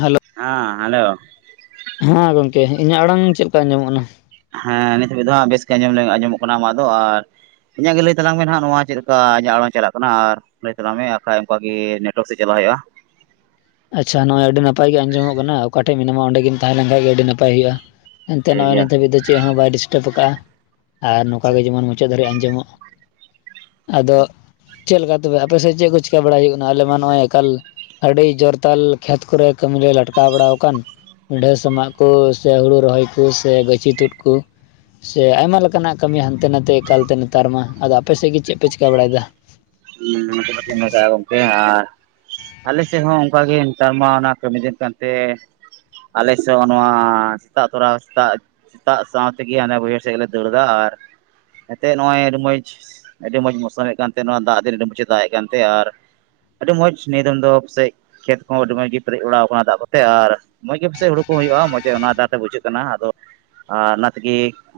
Hello ᱦᱟ hello ᱦᱟᱸ ᱜᱚᱝᱠᱮ ᱤᱧᱟᱹᱜ ᱟᱲᱟᱝ ᱪᱮᱫ ᱞᱮᱠᱟ ᱟᱡᱚᱢᱚᱜ ᱠᱟᱱᱟ ᱦᱮᱸ ᱱᱤᱛ ᱦᱟᱹᱵᱤᱡ ᱫᱚ ᱦᱟᱜ ᱵᱮᱥ ᱜᱮ ᱟᱸᱡᱚᱢᱚᱜ ᱠᱟᱱᱟ ᱟᱢᱟᱜ ᱫᱚ ᱟᱨ ᱤᱧᱟᱹᱜ ᱜᱮ ᱞᱟᱹᱭ ᱛᱟᱞᱟᱝ ᱢᱮ ᱦᱟᱸᱜ ᱱᱚᱣᱟ ᱪᱮᱫ ᱞᱮᱠᱟ ᱟᱢᱟᱜ ᱦᱚᱸ ᱪᱟᱞᱟᱜ ᱠᱟᱱᱟ ᱟᱨ ᱞᱟᱹᱭ ᱛᱟᱞᱟᱝ ᱢᱮ ᱵᱟᱠᱷᱟᱡ ᱚᱱᱠᱟ ᱜᱮ ᱱᱮᱴᱳᱣᱟᱨᱠ ᱥᱮᱫ ᱪᱟᱞᱟᱜ ᱦᱳᱭᱳᱜᱼᱟ ᱾ ᱟᱪᱷᱟ ᱱᱚᱜᱼᱚᱭ ᱟᱹᱰᱤ ᱱᱟᱯᱟᱭ ᱜᱮ ᱟᱸᱡᱚᱢᱚᱜ ᱠᱟᱱᱟ ᱚᱠᱟ ᱴᱷᱮᱡ ᱢᱮᱱᱟᱢᱟ ᱚᱸᱰᱮ ᱜᱮᱢ ᱛᱟᱦᱮᱸ ᱞᱮᱱ ᱠᱷᱟᱱ ᱜᱮ ᱟᱹᱰᱤ ᱱᱟᱯᱟᱭ ᱦᱩᱭᱩᱜᱼᱟ ᱾ ᱮᱱᱛᱮ ᱴᱷᱤᱠ ᱱᱚᱜᱚᱭ ᱜᱮᱭᱟ ᱱᱤᱛ ᱫᱷᱟᱹᱵᱤᱡ ᱫᱚ ᱪᱮᱫ ᱦᱚᱸ ᱵᱟᱭ ᱰᱤᱥᱴᱟᱵᱽ ᱠᱟᱜᱼᱟ ᱟᱨ ᱱᱚᱝᱠᱟ ᱜᱮ ᱡᱮ ᱢᱚᱱ ᱢᱩᱪᱟᱹᱫ ᱫᱷᱟᱹᱨᱤᱡ ᱟᱸᱡᱚ ᱢᱚᱜ ᱟᱫᱚ ᱪᱮᱫ ᱞᱮᱠᱟ ᱛᱮ ᱟᱯᱮ ᱥᱮᱫ ᱪᱮᱫ ᱠᱚ ᱪᱮᱠᱟ ᱵᱟᱲᱟᱭ ᱦᱩᱭᱩᱜ ᱠᱟᱱᱟ ᱟᱞᱮ ᱢᱟ ᱱᱚᱜᱼᱚᱭ ᱮᱠᱟᱞ ᱟᱹᱰᱤ ᱡᱳᱨ ᱛᱟᱞ ᱠᱷᱮᱛ ᱠᱚᱨᱮ ᱠᱟᱹᱢ ᱞᱮ ᱞᱟᱴᱠᱟᱣ ᱵᱟᱲᱟ ᱟᱠᱟᱱ ᱯᱤᱰᱷᱟᱹ ᱥᱟᱢᱟᱜ ᱠᱚ ᱥᱮ ᱦᱩᱲᱩ ᱨᱚᱦᱚᱭ ᱠᱚ ᱥᱮ ᱜᱟᱹᱪᱷᱤ ᱛᱩᱫ ᱠᱩ ᱥᱮ ᱟᱭᱢᱟ ᱞᱮᱠᱟ ᱱᱟᱜ ᱠᱟᱹᱢᱤ ᱦᱟᱱᱛᱮ ᱱᱟᱛᱮ ᱮᱠᱟᱞ ᱛᱮ ᱱᱮᱛᱟᱨ ᱢᱟ ᱟᱫᱚ ᱟᱯᱮ ᱥᱮᱫ ᱜᱮ ᱪᱮᱫ ᱯᱮ ᱪᱤᱠᱟ ᱵᱟᱲᱟᱭ ᱫᱟ ᱾ [unintelligible] ᱟᱞᱮ ᱥᱮᱫ ᱦᱚᱸ ᱚᱱᱠᱟ ᱜᱮ ᱱᱮᱛᱟᱨ ᱢᱟ ᱚᱱᱟ ᱠᱟᱹᱢᱤ ᱫᱤᱱ ᱠᱟᱱᱛᱮ ᱟᱞᱮ ᱥᱮᱫ ᱦᱚᱸ ᱱᱚᱣᱟ ᱥᱮᱛᱟᱜ ᱛᱚᱨᱟ ᱥᱮᱛᱟᱜ ᱥᱮᱛᱟᱜ ᱥᱟᱶ ᱛᱮ ᱜᱮ ᱦᱟᱱᱮ ᱵᱟᱹᱭᱦᱟᱹᱲ ᱥᱮᱫ ᱜᱮᱞᱮ ᱫᱟᱹᱲ ᱫᱟ ᱟᱨ ᱮᱛᱮ ᱱᱚᱜᱼᱚᱭ ᱟᱹᱰᱤ ᱢᱚᱸᱡᱽ ᱟᱹᱰᱤ ᱢᱚᱸᱡᱽ ᱢᱚᱥᱚᱢ ᱠᱟᱱ ᱛᱮ ᱱᱚᱣᱟ ᱫᱟᱜ ᱫᱤᱱ ᱟᱹᱰᱤ ᱢᱚᱡᱽ ᱮ ᱫᱟᱜ ᱮᱫ ᱠᱟᱱ ᱛᱮ [inaudible] ᱟᱨ ᱟᱹᱰᱤ ᱢᱚᱸᱡᱽ ᱱᱤᱭᱟᱹ ᱫᱚᱢ ᱫᱚ ᱯᱟᱥᱮᱡ ᱠᱷᱮᱛ ᱠᱚ ᱦᱚᱸ ᱟᱹᱰᱤ ᱢᱚᱸᱡᱽ ᱜᱮ ᱯᱮᱨᱮᱡ ᱵᱟᱲᱟᱣ ᱟᱠᱟᱱᱟ ᱫᱟᱜ ᱠᱚᱛᱮ ᱟᱨ ᱢᱚᱸᱡᱽ ᱜᱮ ᱯᱟᱥᱮᱡ ᱦᱩᱲᱩ ᱠᱚ ᱦᱩᱭᱩᱜᱼᱟ ᱢᱚᱸᱡᱽ ᱜᱮ ᱚᱱᱟ ᱫᱟᱜ ᱛᱮ ᱵᱩᱡᱷᱟᱹᱜ ᱠᱟᱱᱟ ᱟᱫᱚ ᱚᱱᱟ ᱛᱮ ᱜᱮ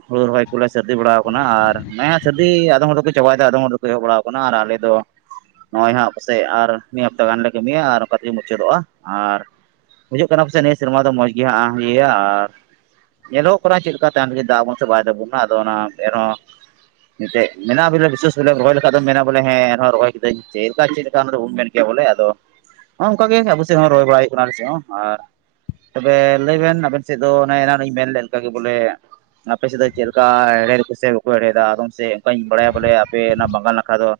ᱦᱩᱲᱩ ᱨᱚᱦᱚᱭ ᱠᱚᱞᱮ ᱥᱟᱹᱨᱫᱤ ᱵᱟᱲᱟᱣ ᱟᱠᱟᱱᱟ ᱟᱨ ᱦᱮᱸ ᱥᱟᱹᱨᱫᱤ ᱟᱫᱚᱢ ᱦᱚᱲ ᱫᱚᱠᱚ ᱪᱟᱵᱟᱭ ᱮᱫᱟ ᱟᱫᱚᱢ ᱦᱚᱲ ᱫᱚᱠᱚ ᱮᱦᱚᱵ ᱵᱟᱲᱟᱣ ᱟᱠᱟᱱᱟ ᱟᱨ ᱟᱞᱮ ᱫᱚ ᱱᱚᱜᱼᱚᱭ ᱦᱟᱸᱜ ᱯᱟᱥᱮᱡ ᱟᱨ ᱢᱤᱫ ᱦᱟᱯᱛᱟ ᱜᱟᱱ ᱞᱮ ᱠᱟᱹᱢᱤᱼᱭᱟ ᱟᱨ ᱚᱱᱠᱟ ᱛᱮᱜᱮ ᱢᱩᱪᱟᱹᱫᱚᱜᱼᱟ ᱟᱨ ᱵᱩᱡᱷᱟᱹᱜ ᱠᱟᱱᱟ ᱯᱟᱥᱮᱡ ᱱᱤᱭᱟᱹ ᱥᱮᱨᱢᱟ ᱫᱚ ᱢᱚᱸᱡᱽ ᱜᱮ ᱦᱟᱸᱜ ᱦᱤᱭᱟᱨ ᱧᱮᱞᱚᱼᱜ ᱜᱚᱜ ᱠᱟᱱᱟ ᱪᱮᱫ ᱞᱮᱠᱟ ᱛᱟᱭᱚᱢ ᱛᱤᱜᱤ [unintelligible] ᱫᱟᱜ ᱟᱵᱚᱱ ᱥᱮ ᱵᱟᱭ ᱫᱟᱜ ᱟᱵᱚᱱᱟ ᱟᱫᱚ ᱚᱱᱟ ᱮᱱ ᱨᱮᱦᱚᱸ ᱢᱮᱱᱟᱜ ᱵᱚᱞᱮ ᱵᱤᱥᱮᱥ ᱨᱚᱦᱚᱭ ᱞᱮᱠᱷᱟᱱ ᱮᱢ ᱢᱮᱱᱟ ᱵᱚᱞᱮ ᱦᱮᱸ ᱨᱚᱦᱚᱭ ᱠᱤᱫᱟᱹᱧ ᱪᱮᱫ ᱞᱮᱠᱟ ᱪᱮᱫ ᱞᱮᱠᱟ ᱚᱱᱟ ᱫᱚᱵᱚᱱ ᱢᱮᱱ ᱠᱮᱭᱟ ᱵᱚᱞᱮ ᱟᱫᱚ ᱚᱝᱠᱟ ᱜᱮ ᱟᱵᱚ ᱥᱮᱫ ᱦᱚᱸ ᱨᱚᱦᱚᱭ ᱵᱟᱲᱟ ᱦᱩᱭᱩᱜ ᱠᱟᱱᱟ ᱟᱞᱮ ᱥᱮᱫ ᱦᱚᱸ ᱟᱨ ᱛᱚᱵᱮ ᱞᱟᱹᱭ ᱵᱮᱱ ᱟᱵᱮᱱ ᱥᱮᱫ ᱫᱚ ᱚᱱᱮ ᱮᱱᱟᱱᱚᱜ ᱤᱧ ᱢᱮᱱ ᱞᱮᱫ ᱞᱮᱠᱟ ᱜᱮ ᱵᱚᱞᱮ ᱟᱯᱮ ᱥᱮᱫ ᱫᱚ ᱪᱮᱫ ᱞᱮᱠᱟ ᱦᱮᱲ ᱦᱮᱫ ᱟᱠᱚ ᱥᱮ ᱵᱟᱠᱚ ᱦᱮᱲ ᱦᱮᱫᱟ ᱟᱫᱚᱢ ᱥᱮ ᱚᱱᱠᱟᱧ ᱵᱟᱲᱟᱭᱟ ᱵᱚᱞᱮ ᱟᱯᱮ ᱚᱱᱟ ᱵᱟᱝᱜᱟᱞ ᱱᱟᱠᱷᱟ ᱫᱚ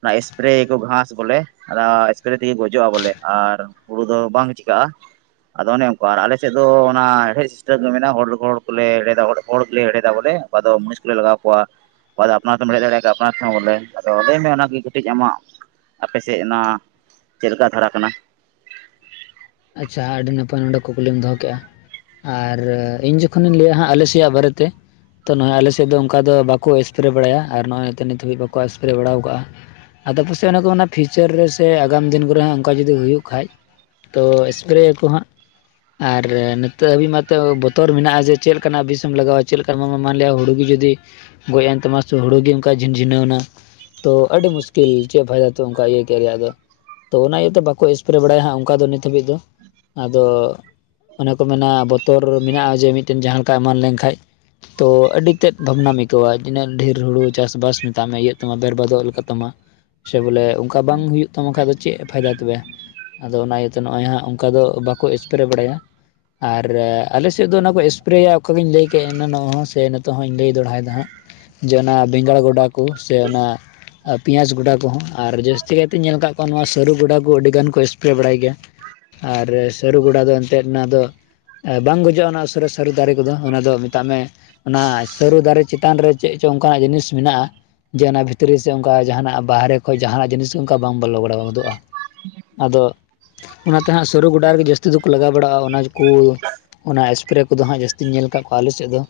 ᱚᱱᱟ ᱮᱥᱯᱮᱨᱮ ᱭᱟᱠᱚ ᱜᱷᱟᱸᱥ ᱵᱚᱞᱮ ᱟᱫᱚ ᱮᱥᱯᱮᱨᱮ ᱛᱮ ᱜᱮ ᱜᱚᱡᱚᱜᱼᱟ ᱵᱚᱞᱮ ᱟᱨ ᱦᱩᱲᱩ ᱫᱚ ᱵᱟᱝ ᱪᱤᱠᱟᱜᱼᱟ ᱟᱫᱚ ᱚᱱᱮ ᱚᱱᱠᱟᱱ ᱟᱞᱮ ᱥᱮᱫ ᱫᱚ ᱚᱱᱟ ᱦᱮᱲᱦᱮᱫ ᱥᱤᱥᱴᱮᱢ ᱢᱮᱱᱟᱜᱼᱟ ᱦᱚᱲ ᱦᱚᱲ ᱠᱚᱞᱮ ᱦᱮᱲᱦᱮᱫᱟ ᱦᱚᱲ ᱜᱮᱞᱮ ᱦᱮᱲᱦᱮᱫᱟ ᱵᱚᱞᱮ ᱚᱠᱟ ᱫᱚ ᱢᱩᱱᱤᱥ ᱠᱚᱞᱮ ᱞᱟᱜᱟᱣ ᱠᱚᱣᱟ ᱚᱠᱚᱭ ᱫᱚ ᱟᱯᱱᱟᱨ ᱛᱮᱢ ᱦᱮᱲ ᱦᱮᱫ ᱫᱟᱲᱮᱭᱟᱜᱼᱟ ᱠᱷᱟᱡ ᱟᱯᱱᱟᱨ ᱛᱮ ᱦᱚᱸ ᱵᱚᱞᱮ ᱟᱫᱚ ᱞᱟᱹᱭ ᱢᱮ ᱚᱱᱟ ᱜᱮ ᱠᱟᱹᱴᱤᱡ ᱠᱟᱹᱴᱤᱡ ᱟᱢᱟᱜ ᱟᱯᱮ ᱥᱮᱫ ᱚᱱᱟ ᱪᱮᱫ ᱞᱮᱠᱟ ᱫᱷᱟᱨᱟ ᱠᱟᱱᱟ ᱟᱪᱪᱷᱟ ᱟᱹᱰᱤ ᱱᱟᱯᱟᱭ ᱱᱚᱰᱮ ᱠᱩᱠᱞᱤᱢ ᱫᱚᱦᱚ ᱠᱮᱜᱼᱟ ᱟᱨ ᱤᱧ ᱡᱚᱠᱷᱚᱱ ᱤᱧ ᱞᱟᱹᱭᱟ ᱦᱟᱸᱜ ᱟᱞᱮ ᱥᱮᱭᱟᱜ ᱵᱟᱨᱮ ᱛᱮ ᱛᱚ ᱱᱚᱜᱼᱚᱭ ᱟᱞᱮ ᱥᱮᱫ ᱫᱚ ᱚᱱᱠᱟ ᱫᱚ ᱵᱟᱠᱚ ᱮᱥᱯᱮᱨᱮ ᱵᱟᱲᱟᱭᱟ ᱟᱨ ᱱᱚᱜᱚᱭ ᱱᱤᱛ ᱦᱟᱹᱵᱤᱡ ᱵᱟᱠᱚ ᱮᱥᱯᱮᱨᱮ ᱵᱟᱲᱟ ᱠᱟᱜᱼᱟ ᱟᱫᱚ ᱯᱟᱥᱮᱡ ᱚᱱᱮ ᱠᱚ ᱢᱮᱱᱟ ᱯᱷᱤᱭᱩ ᱪᱟᱨ ᱨᱮ ᱥᱮ ᱟᱜᱟᱢ ᱫᱤᱱ ᱠᱚᱨᱮ ᱦᱚᱸ ᱚᱱᱠᱟ ᱡᱩᱫᱤ ᱦᱩᱭᱩᱜ ᱠᱷᱟᱡ ᱛᱚ ᱮᱥᱯᱮᱨᱮ ᱭᱟᱠᱚ ᱦᱟᱸᱜ ᱟᱨ ᱱᱤᱛᱚᱜ ᱦᱟᱹᱵᱤᱡ ᱢᱟᱛᱚ ᱵᱚᱛᱚᱨ ᱢᱮᱱᱟᱜᱼᱟ ᱡᱮ ᱪᱮᱫ ᱞᱮᱠᱟ ᱱᱟᱜ ᱵᱤᱥ ᱮᱢ ᱞᱟᱜᱟᱣᱟ ᱪᱮᱫ [unintelligible] ᱦᱩᱲᱩ ᱜᱤ ᱡᱩᱫᱤ ᱜᱚᱡ ᱮᱱ ᱛᱟᱢᱟ ᱥᱮ ᱦᱩᱲᱩ ᱜᱮ ᱚᱱᱠᱟ ᱡᱷᱤᱱ ᱡᱷᱤᱱᱟᱹᱣ ᱱᱟ ᱛᱚ ᱟᱹᱰᱤ ᱢᱩᱥᱠᱤᱞ ᱪᱮᱫ ᱯᱷᱟᱭᱫᱟ ᱛᱚ ᱚᱱᱠᱟ ᱤᱭᱟᱹ ᱛᱮᱭᱟᱜ ᱨᱮᱭᱟᱜ ᱫᱚ ᱛᱚ ᱚᱱᱟ ᱤᱭᱟᱹᱛᱮ ᱵᱟᱠᱚ ᱮᱥᱯᱮᱨᱮ ᱵᱟᱲᱟᱭᱟ ᱦᱟᱸᱜ ᱚᱱᱠᱟ ᱫᱚ ᱱᱤᱛ ᱦᱟᱹᱵᱤᱡ ᱫᱚ ᱟᱫᱚ ᱚᱱᱮ ᱠᱚ ᱢᱮᱱᱟ ᱵᱚᱛᱚᱨ ᱢᱮᱱᱟᱜᱼᱟ ᱡᱮ ᱢᱤᱫ ᱴᱮᱱ ᱡᱟᱦᱟᱸ ᱞᱮᱠᱟ ᱮᱢᱟᱱ ᱞᱮᱱ ᱠᱷᱟᱡ ᱛᱚ ᱟᱹᱰᱤ ᱛᱮᱫ ᱵᱷᱟᱵᱽᱱᱟᱢ ᱟᱹᱭᱠᱟᱹᱣᱟ ᱛᱤᱱᱟᱹᱜ ᱰᱷᱮᱨ ᱦᱩᱲᱩ ᱪᱟᱥᱵᱟᱥ ᱢᱮᱛᱟᱜ ᱢᱮ ᱤᱭᱟᱹᱜ ᱛᱟᱢᱟ ᱵᱮᱨᱵᱟᱫᱚᱜ ᱞᱮᱠᱟ ᱛᱟᱢᱟ ᱥᱮ ᱵᱚᱞᱮ ᱚᱱᱠᱟ ᱵᱟᱝ ᱦᱩᱭᱩᱜ ᱛᱟᱢᱟ ᱠᱷᱟᱡ ᱪᱮᱫ ᱯᱷᱟᱭᱫᱟ ᱛᱚᱵᱮ ᱟᱫᱚ ᱚᱱᱟ ᱛᱮ ᱱᱚᱜᱼᱚᱭ ᱦᱟᱸᱜ ᱚᱱᱠᱟ ᱫᱚ ᱵᱟᱠᱚ ᱮᱥᱯᱨᱮ ᱵᱟᱲᱟᱭᱟ ᱟᱨ ᱟᱞᱮ ᱥᱮᱫ ᱫᱚ ᱚᱱᱟ ᱠᱚ ᱮᱥᱯᱮᱨᱮᱹᱭᱟ ᱚᱠᱟ ᱫᱚᱧ ᱞᱟᱹᱭ ᱠᱮᱫ ᱮᱱᱟ ᱱᱚᱜ ᱥᱮ ᱱᱤᱛᱚᱜ ᱦᱚᱸᱧ ᱞᱟᱹᱭ ᱫᱚᱲᱦᱟᱭᱮᱫᱟ ᱦᱟᱸᱜ ᱡᱮ ᱚᱱᱟ ᱵᱮᱸᱜᱟᱲ ᱜᱚᱰᱟ ᱠᱚ ᱥᱮ ᱚᱱᱟ ᱯᱮᱸᱭᱟᱡᱽ ᱜᱚᱰᱟ ᱠᱚᱦᱚᱸ ᱟᱨ ᱡᱟᱹᱥᱛᱤ ᱠᱟᱭᱛᱮᱧ ᱧᱮᱞ ᱟᱠᱟᱫ ᱠᱚᱣᱟ ᱱᱚᱣᱟ ᱥᱟᱹᱨᱩ ᱜᱚᱰᱟ ᱠᱚ ᱟᱹᱰᱤ ᱜᱟᱱ ᱠᱚ ᱮᱥᱯᱮᱨᱮᱹ ᱵᱟᱲᱟᱭ ᱜᱮᱭᱟ ᱟᱨ ᱥᱟᱹᱨᱩ ᱜᱚᱰᱟ ᱫᱚ ᱮᱱᱛᱮᱫ ᱚᱱᱟ ᱫᱚ ᱵᱟᱝ ᱜᱚᱡᱚᱜᱼᱟ ᱚᱱᱟ ᱩᱥᱟᱹᱨᱟ ᱥᱟᱹᱨᱤ ᱫᱟᱨᱮ ᱠᱚᱫᱚ ᱚᱱᱟ ᱫᱚ ᱢᱮᱛᱟᱜ ᱢᱮ ᱚᱱᱟ ᱥᱟᱹᱨᱩ ᱫᱟᱨᱮ ᱪᱮᱛᱟᱱ ᱨᱮ ᱪᱮᱫ ᱪᱚ ᱚᱱᱠᱟᱱᱟᱜ ᱡᱤᱱᱤᱥ ᱢᱮᱱᱟᱜᱼᱟ ᱡᱮ ᱚᱱᱟ ᱵᱷᱤᱛᱨᱤ ᱥᱮ ᱚᱱᱠᱟ ᱡᱟᱦᱟᱱᱟᱜ ᱵᱟᱦᱨᱮ ᱠᱷᱚᱡ ᱡᱟᱦᱟᱱᱟᱜ ᱡᱤᱱᱤᱥ ᱜᱮ ᱚᱱᱠᱟ ᱵᱟᱝ ᱵᱚᱞᱚ ᱵᱟᱲᱟᱣ ᱜᱚᱫᱚᱜᱼᱟ ᱟᱫᱚ ᱚᱱᱟᱛᱮ ᱦᱟᱸᱜ ᱥᱟᱹᱨᱩ ᱜᱚᱰᱟ ᱨᱮᱜᱮ ᱡᱟᱹᱥᱛᱤ ᱫᱚᱠᱚ ᱞᱟᱜᱟᱣ ᱵᱟᱲᱟᱣᱟᱜᱼᱟ ᱚᱱᱟ ᱡᱮ ᱠᱩ ᱚᱱᱟ ᱮᱥᱯᱮᱨᱮ ᱠᱚᱫᱚ ᱦᱟᱸᱜ ᱡᱟᱹᱥᱛᱤᱧ ᱧᱮᱞ ᱟᱠᱟᱫ ᱠᱚᱣᱟ ᱟᱞᱮ ᱥᱮᱫ ᱫᱚ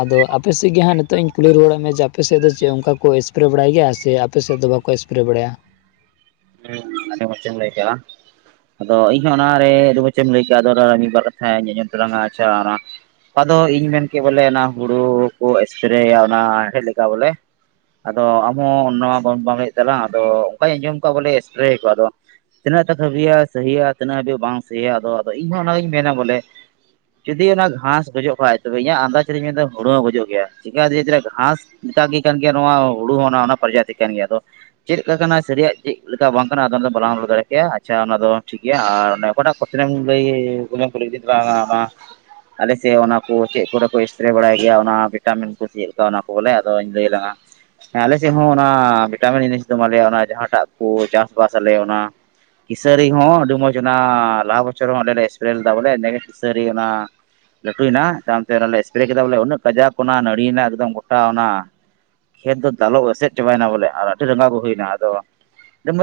ᱟᱫᱚ ᱟᱯᱮ ᱥᱮᱫ ᱜᱮ ᱦᱟᱸᱜ ᱱᱤᱛᱚᱜ ᱤᱧ ᱠᱩᱞᱤ ᱨᱩᱣᱟᱹᱲᱮᱫ ᱢᱮ ᱡᱮ ᱟᱯᱮ ᱥᱮᱫ ᱫᱚ ᱪᱮᱫ ᱚᱱᱠᱟ ᱠᱚ ᱮᱥᱯᱮᱨᱮᱹ ᱵᱟᱲᱟᱭ ᱜᱮᱭᱟ ᱥᱮ ᱟᱯᱮ ᱥᱮᱫ ᱫᱚ ᱵᱟᱠ ᱠᱚ ᱮᱥᱯᱮᱨᱮᱹ ᱵᱟᱲᱟᱭᱟ ᱦᱮᱸ ᱦᱮᱸᱢᱟ‌ᱪᱮᱫ ᱮᱢ ᱞᱟᱹᱭ ᱠᱮᱫᱼᱟ ᱟᱫᱚ ᱤᱧᱦᱚᱸ ᱚᱱᱟᱨᱮ ᱟᱹᱰᱤ ᱢᱚᱪ ᱮᱢ ᱞᱟᱹᱭ ᱠᱮᱜᱼᱟ ᱟᱫᱚ ᱚᱱᱟ ᱨᱮ ᱢᱤᱫ ᱵᱟᱨ ᱠᱟᱛᱷᱟᱧ ᱟᱸᱡᱚᱢ ᱛᱟᱞᱟᱝᱟ ᱟᱪᱪᱷᱟ ᱚᱱᱟ ᱚᱠᱟᱫᱚ ᱤᱧ ᱢᱮᱱᱠᱮᱜ ᱵᱚᱞᱮ ᱚᱱᱟ ᱦᱩᱲᱩ ᱠᱚ ᱮᱥᱯᱮᱨᱮᱭᱟ ᱚᱱᱟ ᱦᱮᱲᱦᱮᱫ ᱞᱮᱠᱟ ᱵᱚᱞᱮ ᱟᱫᱚ ᱟᱢ ᱦᱚᱸ ᱱᱚᱣᱟ ᱵᱟᱢ ᱵᱟᱢ‌ ᱞᱟᱹᱭᱮᱫ ᱛᱟᱞᱟᱝᱟ ᱟᱫᱚ ᱚᱱᱠᱟᱹᱧ ᱟᱸᱡᱚᱢ ᱠᱚᱣᱟ ᱵᱚᱞᱮ ᱮᱥᱯᱮᱨᱮᱹᱭᱟᱠᱚ‌ ᱟᱫᱚ ᱛᱤᱱᱟᱹᱜ ᱴᱟ ᱥᱟᱵᱤᱭᱟ ᱥᱟᱦᱤᱭᱟ ᱛᱤᱱᱟᱹᱜ ᱦᱟᱹᱵᱤᱡ ᱵᱟᱝ ᱥᱟᱹᱦᱤᱭᱟ ᱟᱫᱚ ᱟᱫᱚ ᱤᱧᱦᱚᱸ ᱚᱱᱟᱜᱤᱧ ᱢᱮᱱᱟ ᱵᱚᱞᱮ ᱡᱩᱫᱤ ᱚᱱᱟ ᱜᱷᱟᱸᱥ ᱜᱚᱡᱚᱜ ᱠᱷᱟᱡ ᱛᱚᱵᱮ ᱤᱧᱟᱹᱜ ᱟᱱᱫᱟᱡ ᱨᱤᱧ ᱢᱮᱱᱫᱟ ᱦᱩᱲᱩ ᱦᱚᱸ ᱜᱚᱡᱚᱜ ᱜᱮᱭᱟ ᱪᱮᱫᱟᱜ ᱡᱮ ᱜᱷᱟᱸᱥ ᱚᱱᱠᱟ ᱜᱮ ᱠᱟᱱ ᱜᱮᱭᱟ ᱱᱚᱣᱟ ᱦᱩᱲᱩ ᱦᱚᱸ ᱚᱱᱟ ᱯᱨᱚᱡᱟᱛᱤ ᱠᱟᱱ ᱜᱮᱭᱟ ᱟᱫᱚ ᱪᱮᱫ ᱞᱮᱠᱟ ᱠᱟᱱᱟ ᱥᱟᱹᱨᱤᱭᱟᱜ ᱪᱮᱫ ᱞᱮᱠᱟ ᱵᱟᱝ ᱠᱟᱱᱟ ᱟᱫᱚ ᱚᱱᱟ ᱫᱚ ᱵᱟᱞᱟᱝ ᱨᱚᱲ ᱫᱟᱲᱮ ᱠᱮᱭᱟ ᱟᱪᱪᱷᱟ ᱚᱱᱟ ᱫᱚ ᱴᱷᱤᱠ ᱜᱮᱭᱟ ᱟᱨ ᱚᱠᱟᱴᱟᱜ ᱠᱩᱥᱪᱟᱱᱮᱢ ᱞᱟᱹᱭ‌ ᱠᱩᱞᱤ ᱠᱤᱫᱤᱧ ᱛᱟᱞᱟᱝᱟ ᱚᱱᱟ ᱟᱞᱮᱥᱮᱫ ᱚᱱᱟ ᱠᱚ ᱪᱮᱫ ᱠᱚᱨᱮ ᱠᱚ ᱮᱥᱯᱨᱮ ᱵᱟᱲᱟᱭ ᱜᱮᱭᱟ ᱚᱱᱟ ᱵᱷᱤᱴᱟᱢᱤᱱ ᱠᱚ ᱪᱮᱫ ᱞᱮᱠᱟ ᱚᱱᱟ ᱠᱚ ᱵᱚᱞᱮ ᱟᱫᱚᱧ ᱞᱟᱹᱭ ᱟᱞᱟᱝᱟ ᱦᱮᱸ ᱟᱞᱮ ᱥᱮᱫ ᱦᱚᱸ ᱚᱱᱟ ᱵᱷᱤᱴᱟᱢᱤᱱ ᱡᱤᱱᱤᱥ ᱫᱚ ᱢᱟᱱ ᱞᱮᱭᱟ ᱚᱱᱟ ᱡᱟᱦᱟᱸᱴᱟᱜ ᱠᱚ ᱪᱟᱥᱵᱟᱥ ᱟᱞᱮ ᱚᱱᱟ ᱠᱤᱥᱟᱹᱨᱤ ᱦᱚᱸ ᱟᱹᱰᱤ ᱢᱚᱸᱡᱽ ᱚᱱᱟ ᱞᱟᱦᱟᱸ ᱵᱚᱪᱷᱚᱨ ᱦᱚᱸ ᱟᱞᱮ ᱞᱮ ᱮᱥᱯᱨᱮ ᱞᱮᱫᱟ ᱵᱚᱞᱮ ᱠᱤᱥᱟᱹᱨᱤ ᱚᱱᱟ ᱞᱟᱹᱴᱩᱭᱮᱱᱟ ᱛᱟᱭᱚᱢ ᱛᱮ ᱚᱱᱟ ᱮᱥᱯᱨᱮ ᱠᱮᱫᱟ ᱵᱚᱞᱮ ᱩᱱᱟᱹᱜ ᱠᱟᱡᱟᱠ ᱚᱱᱟ ᱱᱟᱹᱲᱤᱭᱮᱱᱟ ᱮᱠᱫᱚᱢ ᱜᱚᱴᱟ ᱚᱱᱟ ᱠᱷᱮᱛ ᱫᱚ ᱫᱟᱞᱚᱵᱽ ᱮᱥᱮᱫ ᱪᱟᱵᱟᱭᱮᱱᱟ ᱵᱚᱞᱮ ᱟᱨ ᱟᱹᱰᱤ ᱨᱟᱸᱜᱟᱣ ᱜᱮ ᱦᱩᱭᱱᱟ ᱟᱫᱚ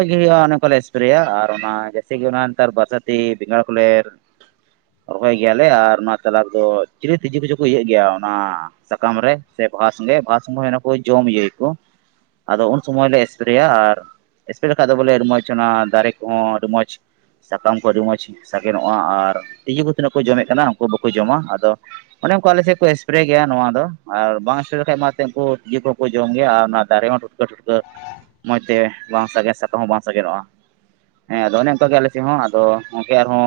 ᱡᱟᱥᱛᱤ ᱦᱩᱭᱩᱜᱼᱟ ᱚᱱᱟᱠᱟᱞᱮ ᱮᱥᱯᱨᱮᱭᱟ ᱟᱨ ᱚᱱᱟ ᱡᱮᱭᱥᱮ ᱜᱤ ᱚᱱᱟ ᱱᱮᱛᱟᱨ ᱵᱟᱨᱥᱛᱤ ᱵᱮᱸᱜᱟᱲ ᱠᱚᱞᱮ ᱨᱚᱦᱚᱭ ᱜᱮᱭᱟᱞᱮ ᱟᱨ ᱱᱚᱣᱟ ᱛᱟᱞᱟ ᱨᱮᱫᱚ ᱪᱤᱞᱤ ᱛᱤᱡᱩ ᱠᱚᱪᱚ ᱠᱚ ᱤᱭᱟᱹᱜ ᱜᱮᱭᱟ ᱚᱱᱟ ᱥᱟᱠᱟᱢ ᱨᱮ ᱥᱮ ᱵᱟᱦᱟ ᱥᱚᱸᱜᱮ ᱵᱟᱦᱟ ᱥᱚᱸᱜᱮ ᱦᱩᱭᱱᱟ ᱠᱚ ᱡᱚᱢ ᱤᱭᱟᱹᱭᱟᱠᱚ ᱟᱫᱚ ᱩᱱ ᱥᱚᱢᱚᱭ ᱞᱮ ᱮᱥᱯᱨᱮᱭᱟ ᱟᱨ ᱮᱥᱯᱨᱮ ᱚᱝᱠᱟ ᱵᱚᱞᱮ ᱟᱹᱰᱤ ᱢᱚᱡᱽ ᱚᱱᱟ ᱫᱟᱨᱮ ᱠᱚᱦᱚᱸ ᱟᱹᱰᱤ ᱢᱚᱡᱽ ᱥᱟᱠᱟᱢ ᱠᱚ ᱟᱹᱰᱤ ᱢᱚᱸᱡᱽ ᱥᱟᱜᱮᱱᱚᱜᱼᱟ ᱟᱨ ᱛᱤᱡᱩ ᱠᱚ ᱛᱤᱱᱟᱹᱜ ᱠᱚ ᱡᱚᱢᱮᱫ ᱠᱟᱱᱟ ᱩᱱᱠᱩ ᱵᱟᱠᱚ ᱡᱚᱢᱟ ᱟᱫᱚ ᱚᱱᱮ ᱚᱱᱠᱟ ᱟᱞᱮ ᱥᱮᱫ ᱠᱚ ᱮᱥᱯᱨᱮ ᱜᱮᱭᱟ ᱱᱚᱣᱟ ᱫᱚ ᱟᱨ ᱵᱟᱝ ᱮᱥᱯᱨᱮ ᱞᱮᱠᱟᱱ ᱢᱟ ᱩᱱᱠᱩ ᱛᱤᱡᱩ ᱠᱚᱦᱚᱸ ᱡᱚᱢ ᱜᱮᱭᱟ ᱟᱨ ᱚᱱᱟ ᱫᱟᱨᱮ ᱦᱚᱸ ᱴᱷᱩᱠᱟᱹ ᱴᱷᱩᱴᱠᱟᱹ ᱢᱚᱡᱽ ᱛᱮ ᱵᱟᱝ ᱥᱟᱜᱮᱱ ᱥᱟᱠ ᱠᱚᱦᱚᱸ ᱵᱟᱝ ᱥᱟᱜᱮᱱᱚᱼᱟ ᱦᱮᱸ ᱟᱫᱚ ᱚᱱᱮ ᱚᱱᱠᱟᱜᱮ ᱟᱞᱮ ᱥᱮᱫ ᱦᱚᱸ ᱟᱫᱚ ᱜᱚᱝᱠᱮ ᱟᱨᱦᱚᱸ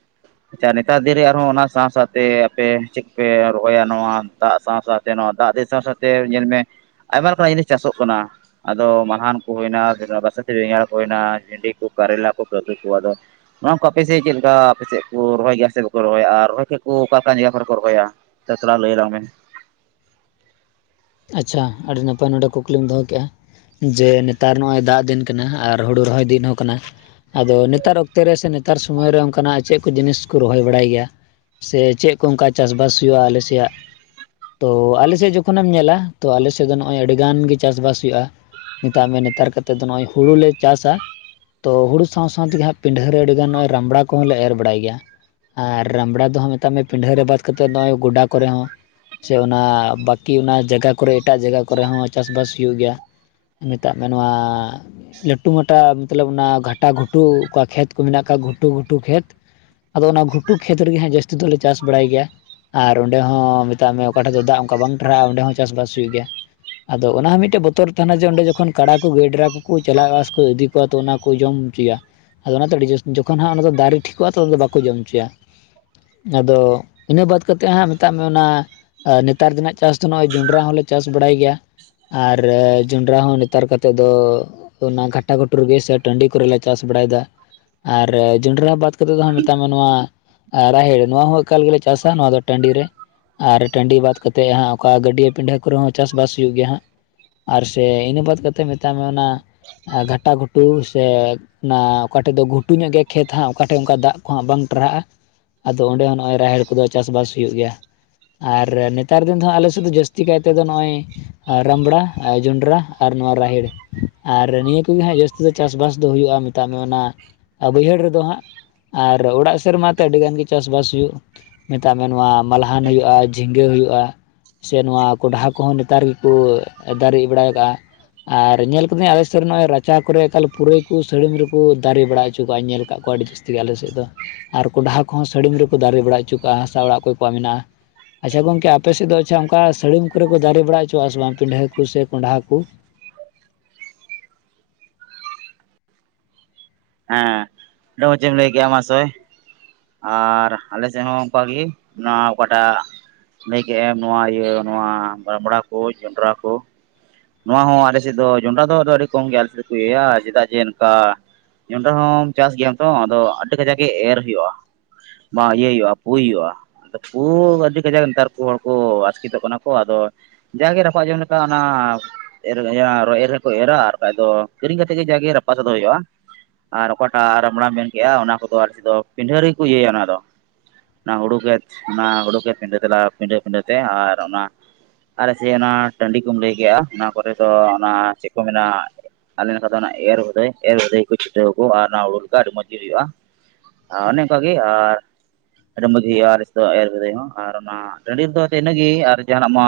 [inaudible] ᱟᱪᱪᱷᱟ ᱱᱮᱛᱟᱨ ᱫᱤᱱ ᱨᱮ ᱟᱨᱦᱚᱸ ᱚᱱᱟ ᱥᱟᱶ ᱥᱟᱶᱛᱮ ᱟᱯᱮ ᱪᱮᱫ ᱯᱮ ᱨᱚᱦᱚᱭᱟ ᱱᱚᱣᱟ ᱫᱟᱜ ᱥᱟᱶ ᱥᱟᱶᱛᱮ ᱥᱮ ᱱᱚᱣᱟ ᱫᱟᱜ ᱫᱤᱥᱚᱢ ᱥᱟᱶ ᱥᱟᱶᱛᱮ ᱧᱮᱞ ᱢᱮ ᱟᱭᱢᱟ ᱞᱮᱠᱟᱱᱟᱜ ᱡᱤᱱᱤᱥ ᱪᱟᱥᱚᱜ ᱠᱟᱱᱟ ᱟᱫᱚ ᱢᱟᱞᱦᱟᱱ ᱠᱚ ᱦᱩᱭᱱᱟ [unintelligible] ᱫᱮ ᱵᱮᱜᱟᱟᱬ ᱠᱚ ᱦᱩᱭᱮᱱᱟ, ᱵᱷᱤᱱᱰᱤ ᱠᱚ ᱠᱟᱨᱮᱞᱟ ᱠᱚ [unintelligible] ᱠᱚ ᱟᱫᱚ ᱱᱚᱣᱟ ᱠᱚ ᱟᱯᱮᱥᱮᱫ ᱪᱮᱫ ᱞᱮᱠᱟ ᱟᱯᱮᱥᱮᱫ ᱠᱚ ᱨᱚᱦᱚᱭ ᱜᱮᱭᱟ ᱥᱮ ᱵᱟᱠᱚ ᱨᱚᱦᱚᱭᱟ ᱟᱨ ᱨᱚᱦᱚᱭ ᱠᱷᱟᱱ ᱠᱚ ᱚᱠᱟ ᱞᱮᱠᱟᱱ ᱡᱟᱭᱜᱟ ᱠᱚᱨᱮ ᱠᱚ ᱨᱚᱦᱚᱭᱟ᱾ ᱪᱟᱪᱞᱟᱣ ᱞᱟᱹᱭ ᱟᱞᱟᱝ ᱵᱮᱱ ᱟᱪᱪᱷᱟ ᱟᱹᱰᱤ ᱱᱟᱯᱟᱭ ᱱᱚᱰᱮ ᱠᱩᱠᱞᱤᱢ ᱫᱚᱦᱚ ᱠᱮᱫᱼᱟ᱾ ᱡᱮ ᱱᱮᱛᱟᱨ ᱱᱚᱜᱼᱚᱭ ᱫᱟᱜᱽ ᱫᱤᱱ ᱠᱟᱱᱟ ᱟᱨ ᱦᱩᱲᱩ ᱨᱚᱦᱚᱭ ᱫᱤᱱ ᱦᱚᱸ ᱠᱟᱱᱟ ᱟᱫᱚ ᱱᱮᱛᱟᱨ ᱚᱠᱛᱮ ᱨᱮ ᱥᱮ ᱱᱮᱛᱟᱨ ᱥᱚᱢᱚᱭ ᱨᱮ ᱚᱱᱠᱟᱱᱟᱜ ᱪᱮᱫ ᱠᱚ ᱡᱤᱱᱤᱥ ᱠᱚ ᱨᱚᱦᱚᱭ ᱵᱟᱲᱟᱭ ᱜᱮᱭᱟ ᱥᱮ ᱪᱮᱫ ᱠᱚ ᱚᱱᱠᱟ ᱪᱟᱥᱼᱵᱟᱥ ᱦᱩᱭᱩᱜ ᱟᱞᱮ ᱥᱮᱭᱟᱜ ᱛᱚ ᱟᱞᱮ ᱥᱮᱫ ᱡᱚᱠᱷᱚᱱᱮᱢ ᱧᱮᱞᱟ ᱛᱚ ᱟᱞᱮ ᱥᱮᱫ ᱫᱚ ᱱᱚᱜᱼᱚᱭ ᱟᱹᱰᱤ ᱜᱟᱱ ᱜᱮ ᱪᱟᱥᱼᱵᱟᱥ ᱦᱩᱭᱩᱜᱼᱟ᱾ ᱢᱮᱛᱟᱜ ᱢᱮ ᱱᱮᱛᱟᱨ ᱠᱟᱛᱮᱫ ᱫᱚ ᱱᱚᱜᱼᱚᱭ ᱦᱩᱲᱩ ᱞᱮ ᱪᱟᱥᱼᱟ᱾ ᱛᱳ ᱦᱩᱲᱩ ᱥᱟᱶᱼᱥᱟᱶ ᱛᱮᱜᱮ ᱦᱟᱸᱜ ᱯᱤᱸᱰᱷᱟᱹ ᱨᱮ ᱟᱹᱰᱤᱜᱟᱱ ᱱᱚᱜᱼᱚᱭ ᱨᱟᱢᱵᱲᱟ ᱠᱚᱦᱚᱸ ᱞᱮ ᱮᱨ ᱵᱟᱲᱟᱭ ᱜᱮᱭᱟ ᱾ ᱟᱨ ᱨᱟᱢᱲᱟ ᱫᱚᱦᱚᱸ ᱢᱮᱛᱟᱜ ᱢᱮ ᱯᱤᱸᱰᱷᱟᱹ ᱨᱮ ᱵᱟᱫ ᱠᱟᱛᱮᱫ ᱱᱚᱜᱼᱚᱭ ᱜᱚᱰᱟ ᱠᱚᱨᱮ ᱦᱚᱸ ᱥᱮ ᱚᱱᱟ ᱵᱟᱹᱠᱤ ᱚᱱᱟ ᱡᱟᱭᱜᱟ ᱠᱚᱨᱮᱜ ᱮᱴᱟᱜ ᱡᱟᱭᱜᱟ ᱠᱚᱨᱮ ᱦᱚᱸ ᱪᱟᱥᱼᱵᱟᱥ ᱦᱩᱭᱩᱜ ᱜᱮᱭᱟ ᱾ ᱢᱮᱛᱟᱜ ᱢᱮ ᱱᱚᱣᱟ ᱞᱟᱹᱴᱩ ᱢᱟᱴᱟ ᱢᱚᱛᱞᱚᱵ ᱚᱱᱟ ᱜᱷᱟᱴᱟ ᱜᱷᱩᱴᱩ ᱚ ᱠᱷᱮᱛ ᱠᱚ ᱢᱮᱱᱟᱜ ᱠᱷᱟᱱ ᱜᱷᱩᱴᱩᱼ ᱜᱷᱩᱴᱩ ᱠᱷᱮᱛ ᱟᱫᱚ ᱚᱱᱟ ᱜᱷᱩᱴᱩ ᱠᱷᱮᱛ ᱨᱮᱜᱮ ᱦᱟᱸᱜ ᱡᱟᱹᱥᱛᱤ ᱫᱚᱞᱮ ᱪᱟᱥ ᱵᱟᱲᱟᱭ ᱜᱮᱭᱟ ᱾ ᱟᱨ ᱚᱸᱰᱮ ᱦᱚᱸ ᱢᱮᱛᱟᱜ ᱢᱮ ᱚᱠᱟ ᱴᱟᱜ ᱫᱚ ᱫᱟᱜ ᱚᱱᱠᱟ ᱵᱟᱝ ᱴᱟᱨᱦᱟᱜᱼᱟ ᱚᱸᱰᱮ ᱦᱚᱸ ᱪᱟᱥᱵᱟᱥ ᱦᱩᱭᱩᱜ ᱜᱮᱭᱟ᱾ ᱟᱫᱚ ᱚᱱᱟ ᱦᱚᱸ ᱢᱤᱫᱴᱮᱡ ᱵᱚᱛᱚᱨ ᱛᱟᱦᱮᱱᱟ ᱡᱮ ᱚᱸᱰᱮ ᱡᱚᱠᱷᱚᱱ ᱠᱟᱲᱟ ᱠᱚ ᱜᱟᱹᱭᱰᱨᱟ ᱠᱚᱠᱚ ᱪᱟᱞᱟᱜᱼᱟ ᱥᱮᱠᱚ ᱤᱫᱤ ᱛᱚ ᱚᱱᱟ ᱠᱚ ᱡᱚᱢ ᱦᱚᱪᱚᱭᱟ ᱟᱫᱚ ᱚᱱᱟᱛᱮ ᱟᱹᱰᱤ ᱡᱟ ᱡᱚᱠᱷᱚ ᱱᱟᱸᱜ ᱚᱱᱟᱫᱚ ᱫᱟᱨᱮ ᱴᱷᱤᱠᱚᱜᱼᱟ ᱛᱚᱠᱷᱚᱱ ᱫᱚ ᱵᱟᱠᱚ ᱡᱚᱢ ᱦᱚᱪᱚᱭᱟ ᱟᱫᱚ ᱤᱱᱟᱹ ᱵᱟᱛ ᱠᱟᱛᱮᱜ ᱦᱟᱸᱜ ᱢᱮᱛᱟᱜ ᱢᱮ ᱚᱱᱟ ᱱᱮᱛᱟᱨ ᱫᱤᱱ ᱱᱟᱸᱜ ᱪᱟᱥ ᱫᱚ ᱱᱚᱜᱸᱼᱚᱭ ᱡᱚᱸᱰᱽᱨᱟ ᱦᱚᱸᱞᱮ ᱪᱟᱥ ᱵᱟᱲᱟᱭ ᱜᱮᱭᱟ ᱟᱨ ᱡᱚᱸᱰᱽᱨᱟ ᱦᱚᱸ ᱱᱮᱛᱟᱨ ᱠᱟᱛᱮᱫ ᱫᱚ ᱚᱱᱟ ᱜᱷᱟᱴᱟ ᱜᱷᱴᱩ ᱨᱮᱜᱮ ᱥᱮ ᱴᱟᱺᱰᱤ ᱠᱚᱨᱮᱞᱮ ᱪᱟᱥ ᱵᱟᱲᱟᱭᱮᱫᱟ ᱾ ᱟᱨ ᱡᱚᱸᱱᱰᱨᱟ ᱵᱟᱫ ᱠᱟᱛᱮᱫ ᱫᱚ ᱦᱟᱸᱜ ᱢᱮᱛᱟᱢ ᱢᱮ ᱱᱚᱣᱟ ᱟᱨ ᱨᱟᱦᱮᱲ ᱱᱚᱣᱟ ᱦᱚᱸ ᱮᱠᱟᱞ ᱜᱮᱞᱮ ᱪᱟᱥᱼᱟ ᱱᱚᱣᱟ ᱫᱚ ᱴᱟᱺᱰᱤ ᱨᱮ ᱟᱨ ᱴᱟᱺᱰᱤ ᱵᱟᱫ ᱠᱟᱛᱮᱫ ᱦᱟᱸᱜ ᱚᱠᱟ ᱜᱟᱹᱰᱭᱟᱹ ᱯᱤᱸᱰᱦᱟᱹ ᱠᱚᱨᱮ ᱦᱚᱸ ᱪᱟᱥᱼᱵᱟᱥ ᱦᱩᱭᱩᱜ ᱜᱮᱭᱟ ᱦᱟᱸᱜ ᱟᱨ ᱥᱮ ᱤᱱᱟᱹ ᱵᱟᱛ ᱠᱟᱛᱮᱫ ᱢᱮᱛᱟᱜ ᱢᱮ ᱚᱱᱟ ᱜᱷᱟᱴᱟ ᱜᱷᱩᱴᱩ ᱥᱮ ᱚᱱᱟ ᱚᱠᱟ ᱴᱷᱮᱡ ᱫᱚ ᱜᱷᱩᱴᱩ ᱧᱚᱜ ᱜᱮᱭᱟ ᱠᱷᱮᱛ ᱦᱟᱸᱜ ᱚᱠᱟᱴᱷᱮᱱ ᱚᱱᱠᱟ ᱫᱟᱜᱽ ᱠᱚᱦᱟᱸᱜ ᱵᱟᱝ ᱴᱟᱨᱦᱟᱜᱼᱟ ᱟᱫᱚ ᱚᱸᱰᱮ ᱦᱚᱸ ᱱᱚᱜᱼᱚᱭ ᱨᱟᱦᱮᱲ ᱠᱚᱫᱚ ᱪᱟᱥᱼᱵᱟᱥ ᱦᱩᱭᱩᱜ ᱜᱮᱭᱟ ᱟᱨ ᱱᱮᱛᱟᱨ ᱫᱤᱱ ᱫᱚ ᱦᱟᱸᱜ ᱟᱞᱮ ᱥᱮᱫ ᱫᱚ ᱡᱟᱹᱥᱛᱤ ᱪᱤᱠᱟᱹᱭ ᱛᱮᱫᱚ ᱱᱚᱜᱼᱚᱭ ᱨᱟᱢᱲᱟ ᱟᱨ ᱡᱚᱸᱰᱨᱟ ᱟᱨ ᱱᱚᱣᱟ ᱨᱟᱦᱮᱲ ᱟᱨ ᱱᱤᱭᱟᱹ ᱠᱚᱜᱮ ᱦᱟᱸᱜ ᱡᱟᱹᱥᱛᱤ ᱫᱚ ᱪᱟᱥᱼᱵᱟᱥ ᱫᱚ ᱦᱩᱭᱩᱜᱼᱟ ᱢᱮᱛᱟᱜ ᱢᱮ ᱚᱱᱟ ᱵᱟᱹᱭᱦᱟᱹᱲ ᱨᱮᱫᱚ ᱦᱟᱸᱜ ᱟᱨ ᱚᱲᱟᱜ ᱥᱮᱨᱢᱟ ᱛᱮ ᱟᱹᱰᱤ ᱜᱟᱱ ᱜᱮ ᱪᱟᱥ-ᱵᱟᱥ ᱦᱩᱭᱩᱜᱼᱟ ᱢᱮᱛᱟᱜ ᱢᱮ ᱱᱚᱣᱟ ᱢᱟᱸᱞᱦᱟᱱ ᱦᱩᱭᱩᱜᱼᱟ ᱡᱷᱤᱸᱜᱟᱹ ᱦᱩᱭᱩᱜᱼᱟ ᱪᱮ ᱱᱚᱣᱟ ᱠᱚᱰᱷᱟ ᱠᱚᱦᱚᱸ ᱱᱮᱛᱟᱨ ᱜᱮᱠᱚ ᱫᱟᱨᱮ ᱵᱟᱲᱟ ᱠᱟᱜᱼᱟ ᱟᱨ ᱧᱮᱞ ᱠᱟᱹᱫᱟᱹᱧ ᱟᱞᱮ ᱥᱮᱫ ᱨᱮ ᱱᱚᱜᱼᱚᱭ ᱨᱟᱪᱟ ᱠᱚᱨᱮ ᱮᱠᱟᱞ ᱯᱩᱨᱟᱹᱭ ᱠᱚ ᱥᱟᱹᱲᱤᱢ ᱨᱮᱠᱚ ᱫᱟᱨᱮ ᱵᱟᱲᱟ ᱦᱚᱪᱚ ᱠᱟᱜᱼᱟᱧ ᱧᱮᱞ ᱠᱟᱜ ᱠᱚᱣᱟ ᱟᱹᱰᱤ ᱡᱟᱹᱥᱛᱤ ᱡᱟ. ᱥᱛᱤ ᱜᱮ ᱟᱞᱮ ᱥᱮᱫ ᱫᱚ ᱟᱨ ᱠᱚᱸᱰᱷᱟ ᱠᱚᱦᱚᱸ ᱥᱟᱹᱲᱤᱢ ᱨᱮᱠᱚ ᱫᱟᱨᱮ ᱵᱟᱲᱟ ᱦᱚᱪᱚ ᱠᱟᱜᱼᱟ ᱦᱟᱥᱟ ᱚᱲᱟᱜ ᱚᱠᱚᱭ ᱠᱚᱣᱟᱜ ᱢᱮᱱᱟᱜᱼᱟ ᱾ ᱟᱪᱷᱟ ᱜᱚᱝᱠᱮ ᱟᱯᱮ ᱥᱮᱫ ᱫᱚ ᱟᱪᱷᱟ ᱚᱱᱠᱟ ᱥᱟᱹᱲᱤᱢ ᱠᱚᱨᱮ ᱠᱚ ᱫᱟᱨᱮ ᱵᱟᱲᱟ ᱦᱚᱪᱚ ᱟᱜ ᱥᱮ ᱵᱟᱝ ᱯᱤᱰᱷᱟᱹ ᱠᱚ ᱥᱮ ᱠᱚᱸᱰᱦᱷᱟ ᱠᱚ ᱦᱮᱸ ᱟᱹᱰᱤ ᱢᱚᱡᱮᱢ ᱞᱟᱹᱭ ᱠᱮᱫ-ᱟ ᱢᱟ ᱥᱮ ᱟᱨ ᱟᱞᱮ ᱥᱮᱫ ᱦᱚᱸ ᱚᱱᱠᱟᱜᱮ ᱱᱚᱣᱟ ᱚᱠᱟᱴᱟᱜ ᱞᱟᱹᱭ ᱠᱮᱫ ᱮᱢ ᱱᱚᱣᱟ ᱤᱭᱟᱹ ᱱᱚᱣᱟ ᱨᱟᱢᱲᱟ ᱡᱚᱱᱰᱽᱨᱟ ᱠᱚ ᱱᱚᱣᱟ ᱦᱚᱸ ᱟᱞᱮ ᱥᱮᱫ ᱫᱚ ᱡᱚᱸᱰᱽᱨᱟ ᱫᱚ ᱟᱹᱰᱤ ᱠᱚᱢ ᱜᱮ ᱟᱞᱮ ᱥᱮᱫ ᱫᱚ ᱠᱚ ᱤᱭᱟᱹᱭᱟ ᱪᱮᱫᱟᱜ ᱡᱮ ᱱᱚᱱᱠᱟ ᱡᱚᱱᱰᱽᱨᱟ ᱦᱚᱸᱢ ᱪᱟᱥ ᱜᱮᱭᱟᱢ ᱛᱚ ᱟᱫᱚ ᱟᱹᱰᱤ ᱠᱟᱡᱟᱠ ᱜᱮ ᱮᱨ ᱦᱩᱭᱩᱜᱼᱟ ᱾ ᱱᱟ ᱤᱭᱟᱹᱭ ᱦᱩᱭᱩᱜᱼᱟ ᱯᱩᱭ ᱦᱩᱭᱩᱜᱼᱟ ᱟᱫᱚ ᱯᱩᱸ ᱟ. ᱰᱤ ᱠᱟᱡᱟᱠ ᱱᱮᱛᱟᱨ ᱠᱚ ᱦᱚᱲ ᱠᱚ ᱟᱥᱠᱮᱛᱚᱜ ᱠᱟᱱᱟ ᱠᱚ ᱟᱫᱚ ᱡᱟᱜᱮ ᱨᱟᱯᱟᱜ ᱡᱚᱝ ᱞᱮᱠᱟ ᱚᱱᱟ ᱮᱨ ᱭᱟ ᱮᱨ ᱦᱚᱠᱚ ᱮᱨᱟ ᱟᱨ ᱠᱷᱟᱡ ᱫᱚ ᱠᱤᱨᱤᱧ ᱠᱟᱛᱮᱜ ᱜᱮ ᱡᱟᱜᱮ ᱨᱟᱯᱟᱜ ᱠᱚ ᱫᱚ ᱦᱩᱭᱩᱜᱼᱟ ᱾ ᱟᱨ ᱚᱠᱟᱴᱟᱜ ᱨᱟᱢᱲᱟᱢ ᱢᱮᱱ ᱠᱮᱫᱮᱜᱼᱟ ᱚᱱᱟ ᱠᱚᱫᱚ ᱟᱞᱮ ᱥᱮᱫ ᱫᱚ ᱯᱤᱸᱰᱷᱟᱹ ᱨᱮᱜᱮ ᱠᱚ ᱤᱭᱟᱹᱭᱟ ᱚᱱᱟ ᱫᱚ ᱚᱱᱟ ᱦᱩᱲᱩ ᱜᱮᱪ ᱚᱱᱟ ᱦᱩᱲᱩ ᱜᱮ ᱯᱤᱰᱟᱹ ᱛᱟᱞᱟ ᱯᱤᱸᱰᱦᱟᱹ -ᱯᱤᱸᱰᱦᱟᱹ ᱛᱮ ᱟᱨ ᱚᱱᱟ ᱟᱨᱮ ᱥᱮ ᱚᱱᱟ ᱴᱟᱺᱰᱤ ᱠᱚᱢ ᱞᱟᱹᱭ ᱠᱮᱫᱼᱟ ᱚᱱᱟ ᱠᱚᱨᱮ ᱫᱚ ᱚᱱᱟ ᱪᱮᱫ ᱠᱚ ᱢᱮᱱᱼᱟ ᱟᱞᱮ ᱱᱚᱰᱮ ᱫᱚ ᱚᱱᱟ ᱮᱨ ᱦᱩᱫᱟᱹᱭ ᱮᱨᱦᱩᱫᱟᱹᱭ ᱠᱚ ᱪᱷᱩᱴᱟᱹᱣ ᱠᱚᱜ ᱟ ᱟᱨ ᱚᱱᱟ ᱦᱩᱲᱩ ᱫᱚ ᱟᱹᱰᱤ ᱢᱚᱸᱡᱽ ᱜᱮ ᱦᱩᱭᱩᱜᱼᱟ ᱾ ᱚᱱᱮ ᱚᱱᱠᱟᱜᱮ ᱟᱨ ᱟᱹᱰᱤ ᱢᱚᱡᱽ ᱜᱮ ᱦᱩᱭᱩᱜᱼᱟ ᱟᱞᱮ ᱥᱮᱫ ᱫᱚ ᱮᱨᱦᱩᱫᱟᱹᱭ ᱦᱚᱸ ᱟᱨ ᱚᱱᱟ ᱴᱟᱺᱰᱤ ᱨᱮ ᱫᱚ ᱟᱫᱚ ᱤᱱᱟᱹᱜᱮ ᱟᱨ ᱡᱟᱦᱱᱟᱜ ᱢᱟ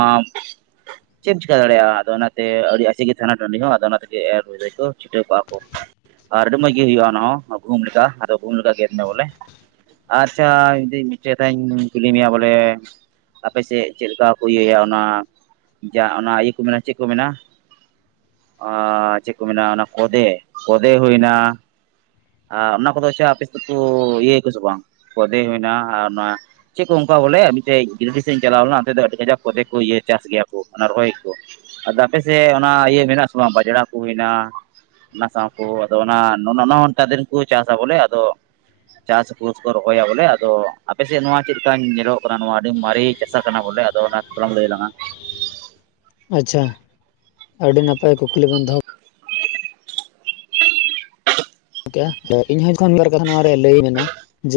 ᱪᱮᱫ ᱮᱢ ᱪᱤᱠᱟ. ᱫᱟᱲᱮᱭᱟᱜᱼᱟ ᱟᱫᱚ ᱚᱱᱟᱛᱮ ᱟᱹᱰᱤ ᱟᱥᱮ ᱜᱮ ᱛᱟᱦᱮᱱᱟ ᱴᱟᱺᱰᱤ ᱦᱚᱸ ᱟᱫᱚ ᱚᱱᱟ ᱛᱮᱜᱮ ᱮᱨ ᱟ. ᱫᱟ. ᱭ ᱠᱚ ᱪᱷᱤᱴᱟᱹᱣ ᱠᱚᱜᱼᱟ ᱠᱚ ᱟᱨ ᱟᱹᱰᱤ ᱢᱚᱸᱡᱽ ᱜᱮ ᱦᱩᱭᱩᱜᱼᱟ ᱚᱱᱟ ᱦᱚᱸ ᱜᱩᱦᱩᱢ ᱞᱮᱠᱟ ᱟᱫᱚ ᱜᱩᱢ ᱞᱮᱠᱟ ᱜᱮᱫ ᱢᱮ ᱵᱚᱞᱮ ᱟᱪᱪᱷᱟ ᱡᱮᱴᱟᱧ ᱠᱩᱞᱤ ᱢᱮᱭᱟ ᱵᱚᱞᱮ ᱟᱯᱮ ᱥᱮᱫ ᱪᱮᱫ ᱞᱮᱠᱟ ᱠᱚ ᱤᱭᱟᱹᱭᱟ ᱚᱱᱟ ᱡᱟ ᱚᱱᱟ ᱤᱭᱟᱹ ᱠᱚ ᱢᱮᱱᱟ ᱪᱮᱫ ᱠᱚ ᱢᱮᱱᱟ? ᱟᱨ ᱪᱮᱫ ᱠᱚ ᱢᱮᱱᱟ ᱚᱱᱟ ᱠᱷᱚᱫᱮ ᱠᱷᱚᱫᱮ ᱦᱩᱭᱱᱟ᱾ ᱟᱨ ᱚᱱᱟ ᱠᱚᱫᱚ ᱪᱮ ᱟᱯᱮ ᱫᱚᱠᱚ ᱤᱭᱟᱹᱭᱟ ᱠᱚ ᱥᱮ ᱵᱟᱝ ᱠᱷᱚᱫᱮ ᱦᱩᱭᱱᱟ ᱟᱨ ᱚᱱᱟ ᱪᱮᱫ ᱠᱚ ᱚᱱᱠᱟ ᱵᱚᱞᱮ ᱢᱤᱫᱴᱮᱡ ᱜᱤᱫᱽᱨᱟ. ᱥᱮᱫ ᱤᱧ ᱪᱟᱞᱟᱣ ᱞᱮᱱᱟ ᱚᱱᱛᱮ ᱫᱚ ᱟᱹᱰᱤ ᱠᱟᱡᱟᱠ ᱠᱷᱚᱫᱮ ᱠᱚ ᱤᱭᱟᱹ ᱪᱟᱥ ᱜᱮᱭᱟ ᱠᱚ ᱚᱱᱟ ᱨᱚᱦᱚᱭ ᱠᱚ᱾ ᱟᱫᱚ ᱟᱯᱮᱥᱮᱫ ᱚᱱᱟ ᱤᱭᱟᱹ ᱢᱮᱱᱟᱜ ᱟᱥᱮ ᱵᱟᱝ ᱵᱟᱡᱽᱲᱟ ᱠᱚ ᱦᱩᱭᱱᱟ ᱚᱱᱟ ᱥᱟᱶ ᱠᱚ ᱟᱫᱚ ᱚᱱᱟ ᱱᱚ ᱚᱱᱟ ᱱᱮᱛᱟᱨ ᱫᱤᱱ ᱠᱚ ᱪᱟᱥᱟ ᱵᱚᱞᱮ ᱟᱫᱚ ᱪᱟᱥ ᱯᱩᱥ ᱠᱚ ᱨᱚᱦᱚᱭᱟ ᱵᱚᱞᱮ ᱟᱫᱚ ᱟᱯᱮᱥᱮᱫ ᱱᱚᱣᱟ ᱪᱮᱫ ᱞᱮᱠᱟ ᱧᱮᱞᱚᱜ ᱠᱟᱱᱟ ᱱᱚᱣᱟ ᱟᱹᱰᱤ ᱢᱟᱨᱮ ᱪᱟᱥᱟ ᱠᱟᱱᱟ ᱵᱚᱞᱮ? ᱛᱚ ᱚᱱᱟ ᱛᱷᱚᱲᱟᱢ ᱞᱟᱹᱭ ᱞᱟᱝᱟ ᱟᱪᱪᱷᱟ ᱟᱹᱰᱤ ᱱᱟᱯᱟᱭ ᱠᱩᱠᱞᱤ ᱵᱮᱱ ᱫᱚᱦᱚ ᱤᱧᱦᱚᱸ ᱡᱚᱠᱷᱚᱱ ᱢᱤᱫ ᱵᱟᱨ ᱠᱟᱛᱷᱟ ᱱᱚᱣᱟᱨᱮ ᱞᱟᱹᱭ ᱢᱮ ᱱᱟ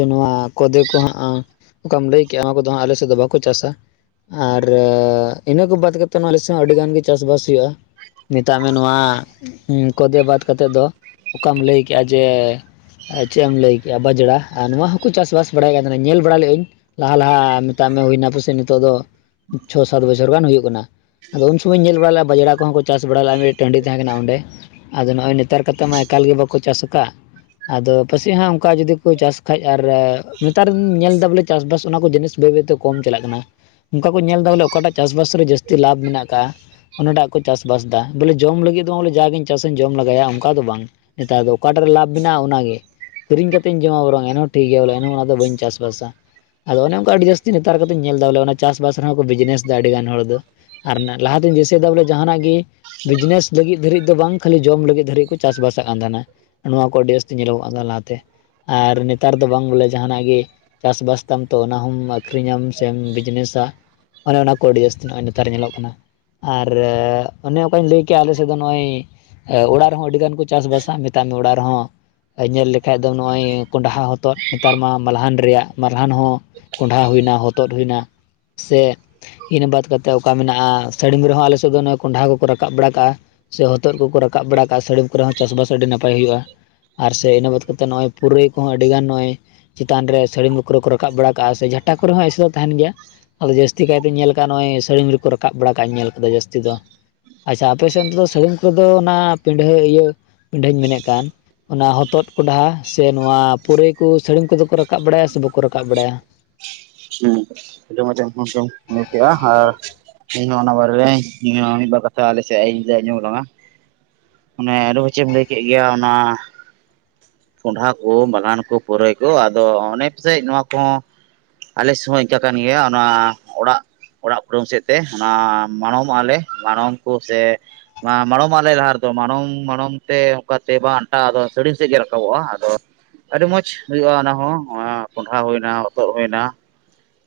ᱱᱚᱣᱟ ᱠᱚᱫᱮ ᱠᱚ ᱦᱟᱸᱜ ᱚᱠᱟᱢ ᱞᱟᱹᱭ ᱠᱮᱜ ᱟ ᱚᱱᱟ ᱠᱚᱫᱚ ᱦᱟᱸᱜ ᱟᱞᱮᱥᱮᱫ ᱫᱚ ᱵᱟᱠᱚ ᱪᱟᱥᱟ ᱟᱨ ᱤᱱᱟᱹ ᱠᱚ ᱵᱟᱫ ᱠᱟᱛᱮᱫ ᱱᱚᱣᱟᱸ ᱟᱞᱮ ᱥᱮᱫ ᱦᱚᱸ ᱟᱹᱰᱤ ᱜᱟᱱ ᱜᱮ ᱪᱟᱥ-ᱵᱟᱥ ᱦᱩᱭᱩᱜᱼᱟ ᱢᱮᱛᱟᱜ ᱢᱮ ᱱᱚᱣᱟ ᱠᱚᱫᱮ ᱵᱟᱫ ᱠᱟᱛᱮᱫ ᱫᱚ ᱚᱠᱟᱢ ᱞᱟᱹᱭ ᱠᱮᱜᱼᱟ ᱡᱮ ᱟᱨ ᱪᱮᱫ ᱮᱢ ᱞᱟᱹᱭ ᱠᱮᱫᱼᱟ ᱵᱟᱡᱽᱲᱟ ᱟᱨ ᱱᱚᱣᱟ ᱦᱚᱸᱠᱚ ᱪᱟᱥ-ᱵᱟᱥ ᱵᱟᱲᱟᱭᱟ ᱠᱟᱱ ᱛᱟᱦᱮᱱᱟ ᱧᱮᱞ ᱵᱟᱲᱟ ᱞᱮᱫ ᱟᱹᱧ ᱞᱟᱦᱟ ᱻᱞᱟᱦᱟ ᱢᱮᱛᱟᱜ ᱢᱮ ᱦᱩᱭ ᱱᱟ ᱯᱟᱥᱮ ᱱᱤᱛᱚᱜ ᱫᱚ ᱪᱷᱚ ᱥᱟᱛ ᱵᱚᱪᱷᱚ ᱡᱷᱚᱨᱜᱟᱱ ᱦᱩᱭᱩᱜ ᱠᱟᱱᱟ ᱟᱫᱚ ᱩᱱ ᱥᱚᱢᱚᱭᱤᱧ ᱧᱮᱞ ᱵᱟᱲᱟ ᱞᱮᱫᱟ ᱵᱟᱡᱽᱲᱟ ᱠᱚᱦᱚᱸ ᱠᱚ ᱪᱟᱥ ᱵᱟᱲᱟ ᱞᱮᱫᱼᱟ ᱢᱤᱫ ᱴᱟᱺᱰᱤ ᱛᱟᱦᱮᱸ ᱠᱟᱱᱟ ᱚᱸᱰᱮ᱾ ᱟᱫᱚ ᱱᱚᱜᱼᱚᱭ ᱱᱮᱛᱟᱨ ᱠᱟᱛᱮ ᱢᱟ ᱮᱠᱟᱞ ᱜᱮ ᱵᱟᱠᱚ ᱪᱟᱥ ᱠᱟᱫ᱾ ᱟᱫᱚ ᱯᱟᱥᱮᱜ ᱦᱟᱸ ᱚᱱᱠᱟ ᱡᱩᱫᱤ ᱠᱚ ᱪᱟᱥ ᱠᱷᱟᱡ ᱟᱨ ᱱᱮᱛᱟᱨ ᱧᱮᱞ ᱮᱫᱟ ᱵᱚᱞᱮ ᱪᱟᱥᱵᱟᱥ ᱚᱱᱟ ᱠᱚ ᱡᱤᱱᱤᱥ ᱵᱟᱹᱭ ᱵᱟᱹᱭᱛᱮ ᱠᱚᱢ ᱪᱟᱞᱟᱜ ᱠᱟᱱᱟ ᱚᱱᱠᱟ ᱠᱚ ᱧᱮᱞ ᱮᱫᱟ ᱵᱚᱞᱮ ᱚᱠᱟᱴᱟᱜ ᱪᱟᱥᱵᱟᱥ ᱨᱮ ᱡᱟᱹᱥᱛᱤ ᱞᱟᱵᱷ ᱢᱮᱱᱟᱜ ᱠᱟᱜ-ᱟ᱾ ᱚᱱᱟᱴᱟᱜ ᱠᱚ ᱪᱟᱥᱵᱟᱥ ᱫᱟ ᱵᱚᱞᱮ ᱡᱚᱢ ᱞᱟᱹᱜᱤᱫ ᱫᱚ ᱵᱚᱞᱮ ᱡᱟᱜᱮᱧ ᱪᱟᱥᱟᱹᱧ ᱡᱚᱢ ᱞᱟᱜᱟᱭᱟ ᱚᱱᱠᱟ ᱫᱚ ᱵᱟᱝ᱾ ᱱᱮᱛᱟᱨ ᱫᱚ ᱚᱠᱟᱴᱟᱜ ᱨᱮ ᱞᱟᱵᱷ ᱢᱮᱱᱟᱜᱼᱟ ᱚᱱᱟᱜᱮ᱾ ᱠᱤᱨᱤᱧ ᱠᱟᱛᱮᱧᱡᱚᱢᱟ ᱵᱚᱨᱚᱝ ᱮᱱᱦᱚᱸ ᱴᱷᱤᱠ ᱜᱮᱭᱟ ᱵᱚᱞᱮ ᱮᱱᱦᱚᱸ ᱚᱱᱟ ᱫᱚ ᱵᱟᱹᱧ ᱪᱟᱥᱵᱟᱥ-ᱟ᱾ ᱟᱫᱚ ᱚᱱᱮ ᱚᱱᱠᱟ ᱟᱹᱰᱤ ᱡᱟᱹᱥᱛᱤ ᱱᱮᱛᱟᱨ ᱠᱚᱛᱮᱧ ᱧᱮᱞ ᱮᱫᱟ ᱵᱚᱞᱮ ᱚᱱᱟ ᱪᱟᱥᱵᱟᱥ ᱨᱮᱦᱚᱸ ᱠᱚ ᱵᱤᱡᱽᱱᱮᱥ ᱫᱟ ᱟᱹᱰᱤ ᱜᱟᱱ ᱦᱚᱲ ᱫᱚ᱾ ᱟᱨ ᱞᱟᱦᱟᱛᱤᱧ ᱫᱤᱥᱟᱹᱭ ᱫᱟ ᱵᱚᱞᱮ ᱡᱟᱦᱟᱱᱟᱜ ᱜᱮ ᱵᱤᱡᱽᱱᱮᱥ ᱞᱟᱹᱜᱤᱫ ᱫᱷᱟᱹᱨᱤᱡ ᱫᱚ ᱵᱟᱝ ᱠᱷᱟᱹᱞᱤ ᱡᱚᱢ ᱞᱟᱹᱜᱤᱫ ᱫᱷᱟᱹᱨᱤᱡ ᱠᱚ ᱪᱟᱥᱵᱟᱥ ᱛᱟᱜ ᱠᱟᱱ ᱛᱟᱦᱮᱱᱟ ᱱᱚᱣᱟ ᱠᱚ ᱟᱹᱰᱤ ᱡᱟ. ᱥᱛᱤ ᱧᱮᱞᱚᱜᱚᱜ ᱠᱟᱱ ᱛᱟᱦᱮᱱᱟ ᱞᱟᱦᱟᱛᱮ ᱟᱨ ᱱᱮᱛᱟᱨ ᱫᱚ ᱵᱟᱝ ᱵᱚᱞᱮ ᱡᱟᱦᱟᱱᱟᱜ ᱜᱮ ᱪᱟᱥᱵᱟᱥ ᱛᱟᱢ ᱛᱚ ᱚᱱᱟᱦᱚᱸᱢ ᱟᱹᱠᱷᱨᱤᱧᱟᱢ ᱥᱮᱢ ᱵᱤᱡᱽᱱᱮᱥᱟ ᱚᱱᱮ ᱚᱱᱟ ᱠᱚ ᱟᱹᱰᱤ ᱡᱟᱹᱥᱛᱤ ᱱᱚᱜᱼᱚᱭ ᱱᱮᱛᱟᱨ ᱧᱮᱞᱚᱜ ᱠᱟᱱᱟ᱾ ᱟᱨ ᱚᱱᱮ ᱚᱱᱠᱟᱧ ᱞᱟᱹᱭ ᱠᱮᱭᱟ ᱟᱞᱮᱥᱮᱫ ᱫᱚ ᱱᱚᱜᱼᱚᱭ ᱚᱲᱟᱜ ᱨᱮᱦᱚᱸ ᱟᱹᱰᱤ ᱜᱟᱱ ᱠᱚ ᱪᱟᱥᱵᱟᱥ-ᱟ ᱢᱮᱛᱟᱭ ᱢᱮ ᱚᱲᱟᱜ ᱨᱮᱦᱚᱸ᱾ ᱧᱮᱞ ᱞᱮᱠᱷᱟᱡ ᱫᱚ ᱱᱚᱜᱼᱚᱭ ᱠᱚᱸᱰᱦᱟ ᱦᱚᱛᱚᱫ ᱱᱮᱛᱟᱨ ᱢᱟ ᱢᱟᱞᱦᱟᱱ ᱨᱮᱭᱟᱜ ᱢᱟᱞᱦᱟᱱ ᱦᱚᱸ᱾ ᱠᱚᱸᱰᱷᱟ ᱦᱩᱭᱱᱟ, ᱦᱚᱛᱚᱫ ᱦᱩᱭᱱᱟ ᱥᱮ ᱤᱱᱟᱹ ᱵᱟᱫ ᱠᱟᱛᱮᱫ ᱚᱠᱟ ᱢᱮᱱᱟᱜᱼᱟ ᱥᱟᱹᱲᱤᱢ ᱨᱮᱦᱚᱸ ᱟᱞᱮ ᱥᱮᱫ ᱫᱚ ᱠᱚᱸᱰᱷᱟ ᱠᱚᱠᱚ ᱨᱟᱠᱟᱵ ᱵᱟᱲᱟ ᱠᱟᱜᱼᱟ᱾ ᱥᱮ ᱦᱚᱛᱚᱫ ᱠᱚᱠᱚ ᱨᱟᱠᱟᱵ ᱵᱟᱲᱟ ᱠᱟᱜᱼᱟ ᱥᱟᱹᱲᱤᱢ ᱠᱚᱨᱮ ᱦᱚᱸ ᱪᱟᱥᱵᱟᱥ ᱟᱹᱰᱤ ᱱᱟᱯᱟᱭ ᱦᱩᱭᱩᱜᱼᱟ᱾ ᱟᱨ ᱥᱮ ᱤᱱᱟᱹ ᱵᱟᱫ ᱠᱟᱛᱮᱜ ᱱᱚᱜᱼᱚᱭ ᱯᱩᱨᱟᱹᱭ ᱠᱚᱦᱚᱸ ᱟᱹᱰᱤ ᱜᱟᱱ ᱱᱚᱜᱼᱚᱭ ᱪᱮᱛᱟᱱ ᱨᱮ ᱥᱟᱹᱲᱤᱢ ᱠᱚᱨᱮ ᱠᱚ ᱨᱟᱠᱟᱵ ᱵᱟᱲᱟ ᱠᱟᱜᱼᱟ ᱥᱮ ᱡᱷᱟᱴᱟ ᱠᱚᱨᱮ ᱦᱚᱸ ᱮᱥᱮ ᱫᱚ ᱛᱟᱦᱮᱱ ᱜᱮᱭᱟ᱾ ᱟᱫᱚ ᱡᱟᱹᱥᱛᱤ ᱠᱟᱭ ᱛᱮᱧ ᱧᱮᱞ ᱠᱟᱜᱟ ᱱᱚᱜᱚᱭ ᱥᱟᱹᱲᱤᱧ ᱨᱮᱠᱚ ᱨᱟᱠᱟᱵ ᱵᱟᱲᱟ ᱠᱟᱜ ᱤᱧ ᱧᱮᱞ ᱠᱟᱫᱟ ᱡᱟᱹᱥᱛᱤ ᱫᱚ᱾ ᱟᱪᱪᱷᱟ ᱟᱯᱮ ᱥᱮᱫ ᱫᱚ ᱥᱟᱹᱲᱤᱢ ᱠᱚᱫᱚ ᱚᱱᱟ ᱯᱤᱰᱷᱟᱹ ᱤᱭᱟᱹ ᱯᱤᱰᱷᱟᱹᱧ ᱢᱮᱱᱮᱫ ᱠᱟᱱ ᱚᱱᱟ ᱦᱚᱛᱚᱫ ᱠᱚᱸᱰᱟ ᱥᱮ ᱱᱚᱶᱟ ᱯᱩᱨᱟᱹᱭ ᱠᱚ ᱥᱟᱹᱲᱤᱢ ᱠᱚᱫᱚ ᱠᱚ ᱨᱟᱠᱟᱵ ᱵᱟᱲᱟᱭᱟ ᱥᱮ ᱵᱟᱠᱚ ᱨᱟᱠᱟᱵ ᱵᱟᱲᱟᱭᱟ? ᱦᱩᱸ ᱟᱹᱰᱤ ᱢᱚᱸᱡᱮᱢ ᱦᱩᱢ ᱦᱩ ᱢᱩ ᱠᱮᱜᱼᱟ ᱟᱨ ᱤᱧᱦᱚᱸ ᱚᱱᱟ ᱵᱟᱨᱮᱨᱮ ᱤᱧᱦᱚᱸ ᱢᱤᱫ ᱵᱟᱨ ᱠᱟᱛᱷᱟ ᱟᱞᱮᱥᱮᱫ ᱤᱧ ᱞᱟᱹᱭ ᱟᱡᱚᱢᱟᱵᱚᱱᱟ᱾ ᱚᱱᱮ ᱟᱹᱞᱩ ᱪᱮᱫ ᱮᱢ ᱞᱟᱹᱭ ᱠᱮᱫ ᱜᱮᱭᱟ ᱚᱱᱟ ᱠᱚᱸᱰᱷᱟ ᱠᱚ, ᱢᱟᱞᱟᱱ ᱠᱚ, ᱯᱩᱨᱟᱹᱭ ᱠᱚ ᱟᱫᱚ ᱚᱱᱮ ᱯᱟᱥᱮᱡ ᱱᱚᱣᱟ ᱠᱚᱦᱚᱸ ᱟᱞᱮ ᱥᱚᱢᱚᱭ ᱤᱱᱠᱟᱹ ᱠᱟᱱ ᱜᱮᱭᱟ ᱚᱱᱟ ᱚᱲᱟᱜ ᱚᱲᱟᱜ ᱠᱩᱰᱟᱢ ᱥᱮᱫ ᱛᱮ ᱚᱱᱟ ᱢᱟᱲᱚᱢᱚᱜᱼᱟ ᱞᱮ ᱢᱟᱲᱚᱢ ᱠᱚ ᱥᱮ ᱢᱟᱲᱚᱢ ᱟᱞᱮ ᱞᱟᱦᱟ ᱨᱮᱫᱚ ᱢᱟᱲᱚᱢ ᱢᱟᱲᱚᱢ ᱛᱮ ᱚᱱᱠᱟ ᱛᱮ ᱵᱟ ᱟᱱᱴᱟ ᱟᱫᱚ ᱥᱟᱹᱲᱤᱢ ᱥᱮᱫ ᱜᱮ ᱨᱟᱠᱟᱵᱚᱜᱼᱟ ᱟᱫᱚ ᱟᱹᱰᱤ ᱢᱚᱸᱡ ᱦᱩᱭᱩᱜᱼᱟ ᱚᱱᱟ ᱦᱚᱸ ᱠᱚᱸᱰᱦᱟ ᱦᱩᱭᱳᱱᱟ, ᱦᱚᱛᱚᱫ ᱦᱩᱭᱮᱱᱟ᱾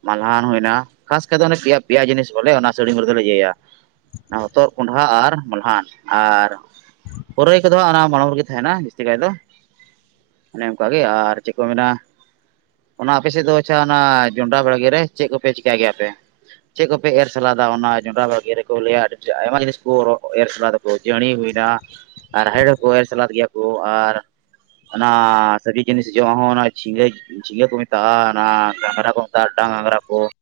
ᱢᱟᱞᱦᱟᱱ ᱦᱩᱭᱱᱟ ᱠᱷᱟᱥ ᱠᱟᱭ ᱛᱮᱫᱚ ᱯᱮᱭᱟ ᱯᱮᱭᱟ ᱡᱤᱱᱤᱥ ᱵᱚᱞᱮ ᱚᱱᱟ ᱥᱟᱹᱲᱤ ᱨᱮᱫᱚᱞᱮ ᱤᱭᱟᱹᱭᱟ᱾ ᱦᱚᱛᱚᱫ, ᱠᱚᱸᱰᱷᱟ, ᱟᱨ ᱢᱟᱞᱦᱟᱱ ᱟᱨ ᱯᱩᱨᱟᱹᱭ ᱠᱚᱫᱚ ᱚᱱᱟ ᱢᱟᱲᱟᱝ ᱨᱮᱜᱮ ᱛᱟᱦᱮᱱᱟ ᱡᱟᱹᱥᱛᱤ ᱠᱟᱭ ᱫᱚ ᱚᱱᱮ ᱚᱱᱠᱟ ᱜᱮ ᱟᱨ ᱪᱮᱫ ᱠᱚ ᱢᱮᱱᱟ ᱚᱱᱟ ᱟᱯᱮ ᱥᱮᱫ ᱫᱚ ᱟᱪᱪᱷᱟ ᱚᱱᱟ ᱡᱚᱱᱰᱨᱟ ᱵᱟᱲᱜᱮ ᱨᱮ ᱪᱮᱫ ᱠᱚᱯᱮ ᱪᱮᱠᱟᱹ ᱜᱮᱭᱟᱯᱮ ᱪᱮᱫ ᱠᱚᱯᱮ ᱮᱨ ᱥᱟᱞᱟᱜ ᱜᱟ ᱚᱱᱟ ᱡᱚᱸᱰᱨᱟ ᱵᱷᱟᱹᱲᱜᱤ ᱨᱮᱠᱚ ᱞᱟᱹᱭᱟ ᱟᱹᱰᱤ ᱟᱭᱢᱟ ᱡᱤᱱᱤᱥ ᱠᱚ ᱮᱨ ᱥᱟᱞᱟᱜᱟ ᱡᱟᱹᱱᱤ ᱦᱩᱭᱱᱟ ᱟᱨ ᱨᱟᱦᱮᱲ ᱦᱚᱠᱚ ᱮᱨ ᱥᱟᱞᱟᱫ ᱜᱮᱭᱟ ᱠᱚ ᱟᱨ ᱚᱱᱟ ᱥᱟᱹᱨᱤ ᱡᱤᱱᱤᱥᱤᱡᱚᱢ ᱦᱚᱸ ᱚᱱᱟ ᱡᱷᱤᱸᱜᱟᱹ ᱡᱷᱤᱸᱜᱟᱹ ᱠᱚ ᱢᱮᱛᱟᱜᱼᱟ ᱜᱷᱟᱝᱨᱟ ᱠᱚ [unintelligible] ᱰᱟᱝᱟᱝᱨᱟ ᱠᱚ